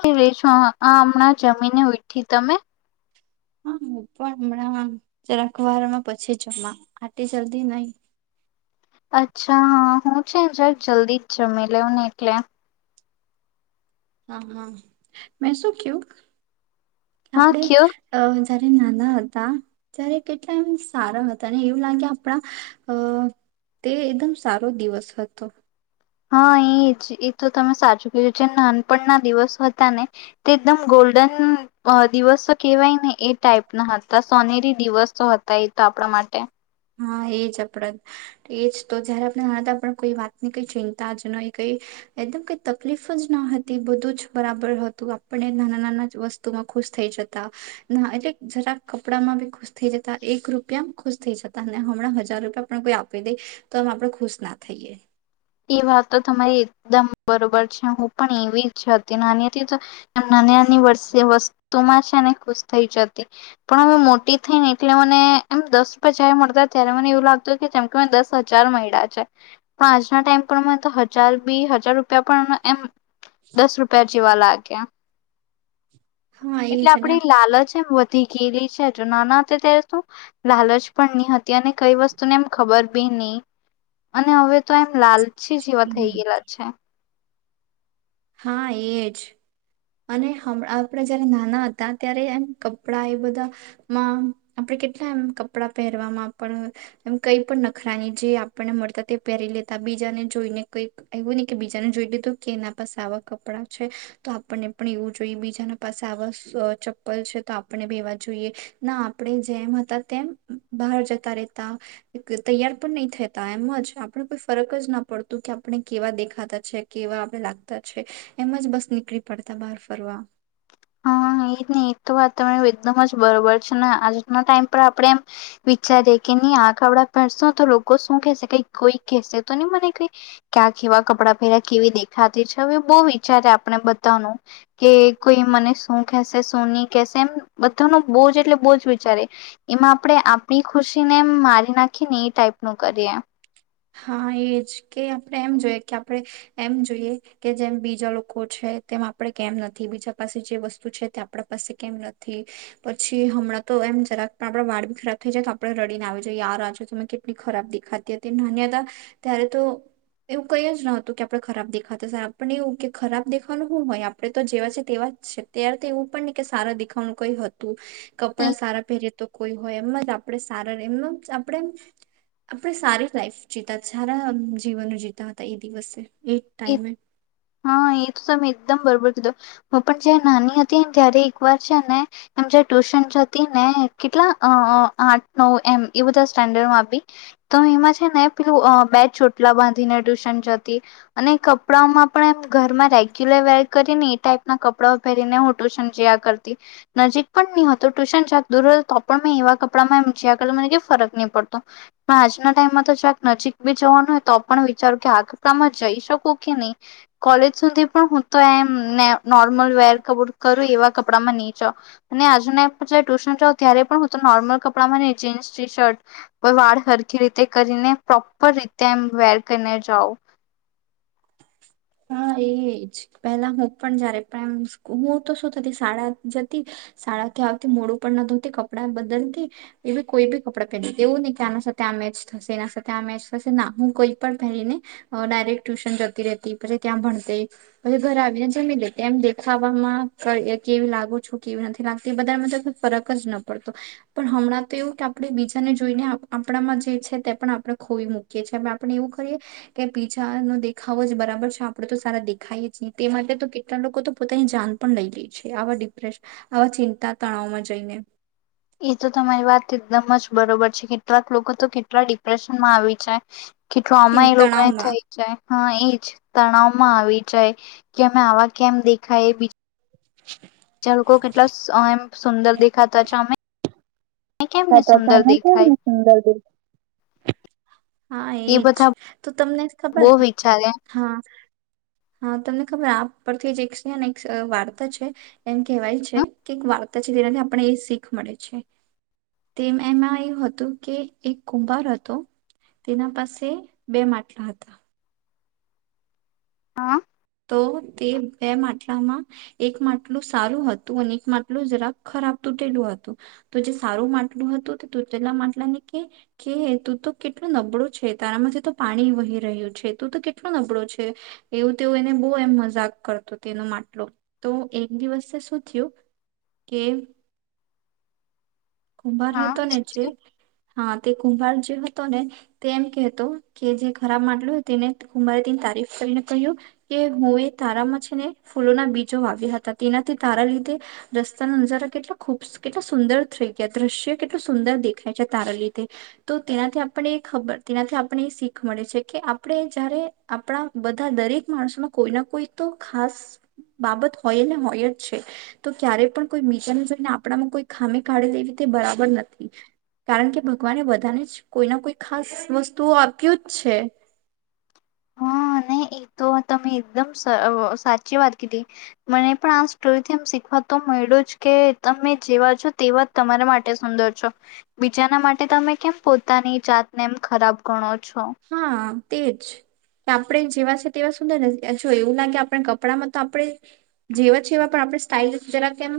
કઈ રીતે [unintelligible] આ હમણાં જમીન ઉયઠી તમે? હા હું પણ હમણાં જરાકવારમાં પછી જમા આટી જલ્દી નઈ. અચ્છા હા હું છે જક જલ્દી જ જમી લઉ ને એટલે. હા હા મે શું કેવુ. હા આપડ કયો અ જારે નાના હતા ત્યારે કેટલા એમ સારા હતા અને એવું લાગે આપણા અ તે એકદમ સારો દિવસ હતો. હા એ જ એ તો તમે સાચું કયુ જે નાનપણના દિવસ હતા ને તે એકદમ ગોલ્ડન અ દિવસ તો કેહેવાય ને એ ટાઈપ ના હતા સોનેરી દિવસો હતા એ તો આપણા માટે. હા એજ આપડે એજ તો જયારે આપણે નાના હતા કોઈ વાતની કઈ ચિંતા જ નહી કઈ એકદમ કઈ તકલીફ જ ન હતી બધું જ બરાબર હતું આપને નાના નાના વસ્તુમાં ખુશ થઈ જતા એટલે જરાક કપડામાં બી ખુશ થઈ જતા એક રૂપિયામાં ખુશ થઈ જત હમણાં હજાર રૂપિયા પણ કોઈ આપી દે તો અમ આપડે ખુશ ના થઈએ. એ વાતો તો તમારી એકદમ બરોબર છે, હું પણ એવી જ હતી નાની હતી તો આમ નાની નાની વર્ષ વસ્તુમાં છે ને ખુશ થઈ જતી પણ હવે મોટી થઈ ને એટલે મને એમ દસ રૂપ જારે મળતા ત્યારે મને એવું લાગતું કે જેમ કે મને દસ હજાર મળ્યા છે પણ આજ ટાઈમ પર તો હજાર બી હજાર રૂપિયા પણ એમ દસ રૂપિયા જેવા લાગ ક્યા. હા એજ એટલે અને આપડે લાલચ વધારે. ધી કેલી છે, તો નાના હતા ત્યારે સુ લાલચ પણ નહી હતી અને કઈ વસ્તુને એમ ખબર બી નહી અને હવે તો એમ લાલ ચી જેવા થઈ આપણે ગયેલા છે. હા એજ. અને હમ આપડા જયારે નાના હતા ત્યારે એમ કપડા એ બધામાં આપણે કેટલા એમ કપડા પહેરવામાં પણ એમ કઈ પણ નખરાની જે આપણને મળતા તે પહેરી લેતા બીજાને જોઈને કઈક એવું નહી કે બીજાને જોઈ લીધું કે એના પાસે આવા કપડાં છે, તો આપણને આપણે એવું જોઈએ બીજાના પાસે એવા ચપ્પલ છે તો આપણે ભી જોઈએ ના આપણે જેમ હતા તેમ બહાર જતા રહેતા તૈયાર પણ નહી થતા એમ જ આપણે કોઈ ફરક જ ના પડતું કે આપણે કેવા દેખાતા છે કેવા આપણે લાગતા છે એમ જ બસ નીકળી પડ તબાર ફરવા હા એ નહી એ તો વાતને એકદમ જ બરોબર છે ને આજના ટાઈમ પર આપણે એમ વિચારી કે નઈ આ કપડાં પહેરશો તો લોકો શું કેશે કઈ કોઈ કેહેશે તો નહી મને કઈ ક્યાં કેવા કપડાં પહેર્યા કેવી દેખાતી છે હવે બહ વિચારે આપણે બહાનું કે કોઈ મને શું કેશે શું નહી કેશે એમ બધા ન બહજ એટલે બહુજ વિચારી એમાં આપણે આપણી ખુશી ને એમ મારી નાખી ને એ ટાઈપ ન કરીએ હા એજ કે આપણે એમ જોઈએ કે આપણે એમ જોઈએ કે જેમ બીજા લોકો છે તેમ આપડે કેમ નથી બીજા પાસે જે વસ્તુ છે તે આપણા પાસે કેમ નથી પછી હમણાં તો એમ જરાક પણ આપડા વાળ ખરાબ થઈ જાય તો આપડે રડીને આવ જઈએ યાર આજો તમે કેટલી ખરાબ દેખાતી તે નાન્યતા ત્યારે તો એવું કઈ જ ન હતું કે આપણે ખરાબ દેખાતા પણ એવું કે ખરાબ દેખવાનું હું હોય આપડણે તો જેવા છે તેવા જ છે ત્યારે તો એવું પણ નહી કે સારા દેખાવાનું કઈ હતું. એ કપડા સારા પહેરે તો કોઈ હોય એમમાં જ આપણે સારા એમના આપણે આપણે સારી લાઈફ જીતા સારા જીવનો જીતા હતા એ દિવસે એ હા એ તો તમે એકદમ બરોબર ધુ હું પણ જ્યાં નાની હતીન ત્યારે એક વાર છે ને એમ જે ટ્યુશન જતી ને કેટલા અઅ આઠ નવ એમ એ બધા સ્ટેન્ડર્ડમાં આપી તો એમાં છે ને પેલું અ બે ચોટલા બાંધીને ટ્યુશન જતી. અને કપડામાં પણ એમ ઘરમાં રેગ્યુલર વેર કરીને એ ટાઈપ ના કપડાઓ પહેરીને હું ટુશન જયા કરતી નજીક પણ ની હતું ટુશન જક દૂર હ તો પણ મેં એવા કપડામાં એમ જયા કર મને કઈ ફરક નહી પડતો પણ આજના ટાઈમમાં તો જક નજીક બી જવાનું હોય તો પણ વિચારું કે આ કપડામાં જઈશ શકુ કે નહી. કોલેજ સુધી પણ હું તો એમ ને નોર્મલ વેર કબ કરું એવા કપડામાં નહી જાવ અને આજના જય ટ્યુશન જાઓ ત્યારે પણ હું તો નોર્મલ કપડામાં નહી જીન્સ ટી શર્ટ કોઈ વાળ સરખી રીતે કરીને પ્રોપર રીતે એમ વેર કરીને જાવ. હા એજ પેલા હું પણ જ્યારે પણમ હું તો શું થતી શાળા જતી શાળાથી આવતી મોડું પણ ન ધોતી કપડા બદલતી એવી કોઈ બી કપડાં પહેરી દેવું નહી કે આના સાથે આ મેચ થશે એના સાથે આ મેચ થશે ના હું કઈ પણ પહેરીને અ ડાયરેક્ટ ટ્યુશન જતી રેતી. પછી ત્યાં ભણ તે પછી ઘરે આવીને જમી લેત એમ દેખાવામાં ક અ કેવી લાગો છો કેવી નથી લાગતી એ બધામાં ફરક જ ન પડતો પણ હમણાં તો એવું કે આપણે બીજાને જોઈને આપણામાં જે છે તે પણ આપણે ખોઈ મૂકીએ છીએ આપણે એવું કરીએ કે બીજા નો દેખાવો જ બરાબર છે આપણેે તો સારા દેખાય છીએ તે માટે તો કેટલા લોકો તો પોતાની જાન પણ લઈ લે છે આવા ડિપ્રેશ આવા ચિંતા તાણાવમાં જઈને. એ તો તમારી વાત એકદમ જ બરોબર છે કેટલાક લોકો તો કેટલા ડિપ્રેશનમાં આવી જાય. કે ચિં ટ્રોમા એ લોગને તણાવમાં થઈ જાય હા એ તણાવમાં આવી જાય કે અમે આવા કેમ દેખાયે જા લોકો કેટલા શ અ એમ સુંદર દેખાતા છ અમે કેમ ને છતા સુંદર તમે કેમ દેખાય ને સુંદર દી હા એ એજ બધા તો તમને બહુ ખબર વિચારે હ હા. હા તમને ખબર આપ પરથી જેક છે ને એક વાર્તા છે એમ કહેવાય છે કે એક વાર્તા છે જેનાથી આપને એ શીખ મળે છે. તેમ એમાં એવુ હતું કે એક કુંભાર હતો તેના પાસે બે માટલા હતા. હા. તો તે બે માટલામાં એક માટલું સારું હતું અને એક માટલું જરાક ખરાબ તૂટેલું હતું તો જે સારું માટલું હતું તે તૂટેલા માટલા ને કે કે તું તો કેટલું નબળું છે તારામાંથી તો પાણી વહી રહ્યું છે તું તો કેટલું નબળો છે એવું તે એને બહુ એમ મજાક કરતો તેનો માટલૂ તો એક દિવસે શું થયું કે કુંભાર હા હતો ને જે હા તે કુંભાર જે હતો ને તે એમ કેહેતો કે જે ખરાબ માટલું તેને કુંભારે તેની તારીફ કરીને કહ્યું કે હું એ તારામાં છે ને ફૂલોના બીજો વાવ્યા હતા તેનાથી તારા લીધે રસ્તાનો નજારો કેટલો ખૂબ કેટલા સુંદર થય. કે દ્રશ્ય કેટલું સુંદર દેખાય છે તારા લીધે તો તેનાથી આપને એ ખબર તેનાથી આપને એ શીખ મળે છે કે આપણે જયારે આપણા બધા દરેક માણસોમાં કોઈ ના કોઈ તો ખાસ બાબત હોય ને હોય જ છે તો ક્યારે પણ કોઈ બીજાને જોઈને આપણામાં કોઈ ખામી કાઢી લે તે બરાબર નથી કારણ કે ભગવાને બધાને જ કોઈના કોઈ ખાસ વસ્તુઓ આપ્યું જ છે હા ને એ તો તમે એકદમ સ અ સાચી વાત કીધી મને પણ આ સ્ટોરીથી એમ શીખવા તો મળ્યું જ કે તમે જેવા છો તેવા જ તમારા માટે સુંદર છો બીજાના માટે તમે કેમ પોતાની જાતને એમ ખરાબ ગણો. છો હા. તે જ કે આપણે જેવા છે તેવા સુંદર ને જો એવું લાગે આપણે કપડામાં તો આપણે જેવા છેવા પણ આપણે સ્ટાઇલ જરા કેમ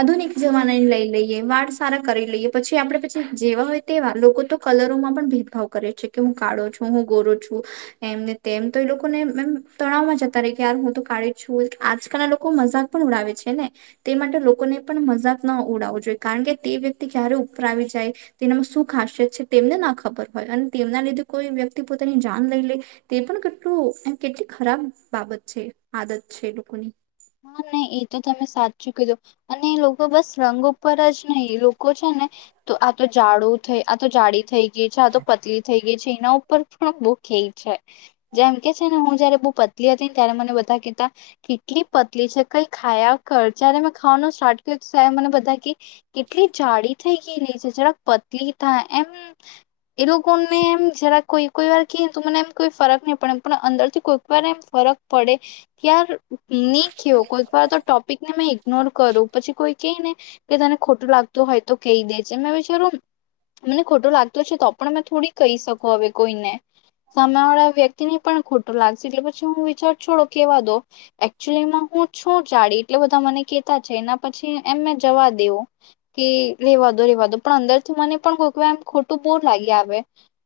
આધુનિક જમાનાને લઈ લઈએ વાળ સારા કરી લઈએ પછી આપડે પછી જેવા હોય તેવા લોકો તો કલરોમાં પણ ભેદભાવ કરે છે કે હું કાડો છો હું ગોરો છું એમને તેમ તો એ લોકોનેમ તણાવમાં જતા રય કેયાર હું તો કાડી છું આજકાલના લોકો મજાક પણ ઉડાવે છે ને તે માટે લોકોને પણ મજાક ના ઉડાવવું જોઈએ કારણ કે તે વ્યક્તિ ક્યારે ઉપર આવી જાય તેનામાં શું ખાસિયત છે તેમને ના ખબર હોય અને તેમના લીધે કોઈ વ્યક્તિ પોતાની જાન લઈ લે તે પણ કેટલું કેટલી ખરાબ બાબત છે આદત છે એ લોકોની. હા નહી એ તો તમે સાચું કીધું અને એ લોકો બસ રંગ ઉપર જ નહી એ લોકો છે ને તો આ તો જાડું થઈ આ તો જાડી થઈ જે છે તો પતલી થઈ એ છે એના ઉપર પણ બો કેય છે જેમ કે છેને હું જયારે બો પતલી હતી ને ત્યારે મને બધા કેતા કેટલી પતલી છે કઈ ખાયા કર જયારે મેં ખાવાનું સ્ટાર્ટ કર્યું ત્યારે મને બધા કે કેટલી જાડી થઈ ગયેલી છે જરાક પતલી થા એમ એ લોકો કો ને એમ જરાક કોઈ કોઈ વાર કેય તો મને એમ કોઈ ફરક નહી પડે પણ અંદર થી કોઈક વાર એમ ફરક પડે ક્યાર ની કેવો કોઈક વાર તો ટોપિક ને મેં ઈગ્નોર કરું પછી કોઈ કે ને કે તને ખોટું લાગતું હોય તો કહી દે જે મેં વિચારું મને ખોટું લાગતું છે તો પણ થોડી કહી શકુ હવે કોઈને સામે વાળા વ્યક્તિને પણ ખોટું લાગશે એટલે પછી હું વિચાર છોડો કેવા દો એ ચ્યુલીમાં હું છું જાડી એટલે બધા મને કેતા છે એના પછી એમ મે જવા દેવુ કે રેવા દો રેવા દો પણ અંદર થી મને પણ કોઈક વાર એમ ખોટું બો લાગી આવે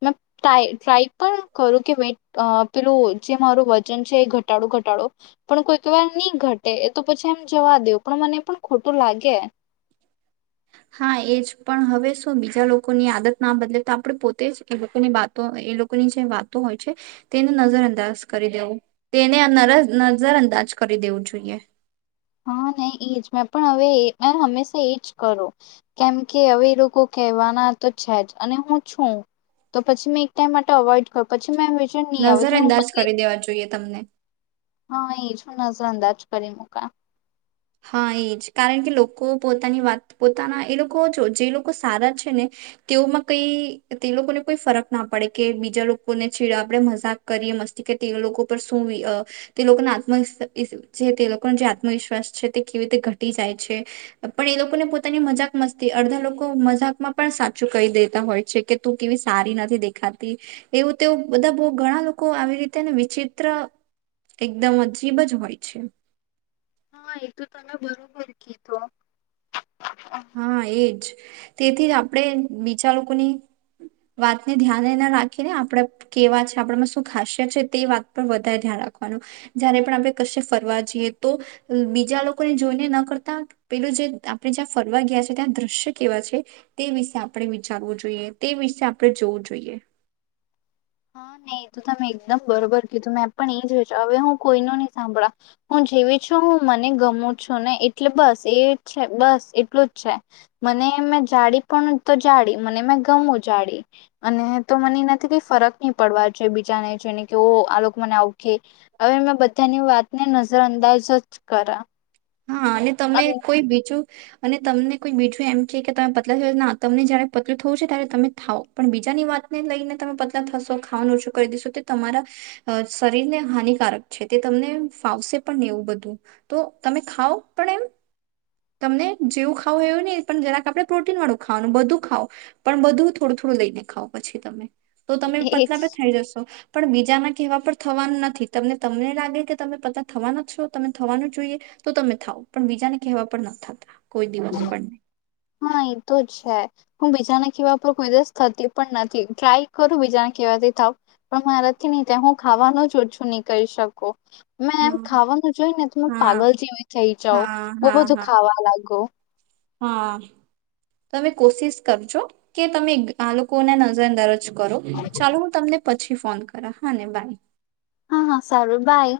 મે ટ્રાય ટ્રાય પણ કરું કે વે પેલું જે મારું વજન છે એ ઘટાડો ઘટાડો પણ કોઈક વાર ની ઘટે એ તો પછી એમ જવા દેવ પણ મને પણ ખોટું લાગે. હા એજ પણ હવે શું બીજા લોકોની આદત ના બદલે તો આપણે પોતે જ એ લોકોની બતો એ લોકોની જે વાતો હોય છે તેને નજર અંદાજ કરી દેવું તેને નારાજ નજર અંદાજ કરી દેવું જોઈએ. હા નહી એજ મેં પણ હવે હંમેશા એજ કરુ કેમ કે હવે એ લોકો કહેવાના તો છે જ અને હું છું તો પછી મેં એક ટાઈમ માટે અવોઈડ કરુ પછી મેં એમ વિચાર નહી આવે નજર તો હું અંદાજ પતે. કરી દેવા જોઈએ તમને. હા એજ હું નજર અંદાજ કરી મુકા. હા એ જ કારણ કે લોકો પોતાની વાત પોતાના એ લોકો જે લોકો સારા છે ને તેઓમાં કઈ તે લોકોને કોઈ ફરક ના પડે કે બીજા લોકોને છેીડા આપણે મજાક કરીએ મસ્તી કે તે લોકો પર શું આ તે લોકોના આત્મ [unintelligible] જે તે લોકોનો જે આત્મવિશ્વાસ છે. કેવી રીતે ઘટી જાય છે પણ એ લોકોને પોતાની મજાક મસ્તી અડધા લોકો મજાક માં પણ સાચું કહી દેતા હોય છે કે તું કેવી સારી નથી દેખાતી એવું તે બધા બો ઘણા લોકો આવી રીતે વિચિત્ર એકદમ અજીબ જ હોય છે. હા એ તો તમે બરોબર કીધો. હા એજ. તેથી જ આપણેે બીજા લોકોની વાતને ધ્યાને ના રાખીને આપણેે કેવા છે આપણામાં શું ખાસિયત છે તે વાત પર વધારે ધ્યાન રાખવાનું જયારે પણ આપણે કશે ફરવા જઈએ તો બીજા લોકોને જોઈને ન કરતા પેલું જે આપણે જ્યાં ફરવા ગયા છે ત્યાં દ્રશ્ય કેવા છે તે વિશે આપણે વિચારવું જોઈએ તે વિશ આપણે જોવું જોઈએ. હા નહી તું તમ મે એકદમ બરોબર કીધું ને મે પણ એ જ હવે હું કોઈ નો નહી સાંભળા હું જેવી છું હું મને ગમું છું ને એટલે બસ એ છે બસ એટલું જ છે મને મેં જાડી પણ તો જાડી મને મે ગમું જાડી અને તો મને નથી કંઇ ફરક ની પડવા જો બીજા ન જોને કે ઓ આ લોકો મને ઓખે હવે મેં બધાની વાતને નજર અંદાજ જ કરા. હા અને તમે કોઈ બીજું અને તમને કોઈ બીજું એમ છે કે તમે પતલા થયો તમને જયારે પતલું થવું છે ત્યારે તમે થાવો પણ બીજાની વાતને લઈને તમે પતલા થશો ખાવાનું ઓછું કરી દશો તે તમારા શરીરને હાનિકારક છે તે તમને ફાવશે પણ ને એવું બધું તો તમે ખાવો પણ એમ તમને જેવું ખાવો એવું નહી પણ જરાક આપડે પ્રોટીન વાળું ખાવાનું બધું ખાવ પણ બધું થોડું થોડું લઈ ને ખાવ પછી તમે. તો તમે પતલા એજ પણ થઈ જશો. પણ બીજાના કહેવા પર થવાનું નથી તમને તમને લાગે કે તમે પતલા થવાના છો તમે થવાનું જોઈએ તો તમે થાવ પણ બીજાને કહેવા પણ નથી થતો. હા એતો છે જ. હું બીજાના કેવા પર કોઈ દિવસ થતી પણ નથી ટ્રાય કરું બીજાના કેવા થી થાવ પણ મારાથી ની થાય હું ખાવાનું જ ઓછું નહી કરી શકું. મેં એમ ખાવાનું જોય ને તો મે હા પાગલ જેવી થઇ જાઉં હા બો હા બધું હા ખાવા લાગુ. હા તમે કોશિશ કરજો કે તમે આ લોકોને નજર અંદાર જ કરો ચાલો હું તમને પછી ફોન કરા હા ને બાય. હા હા સારું બાય.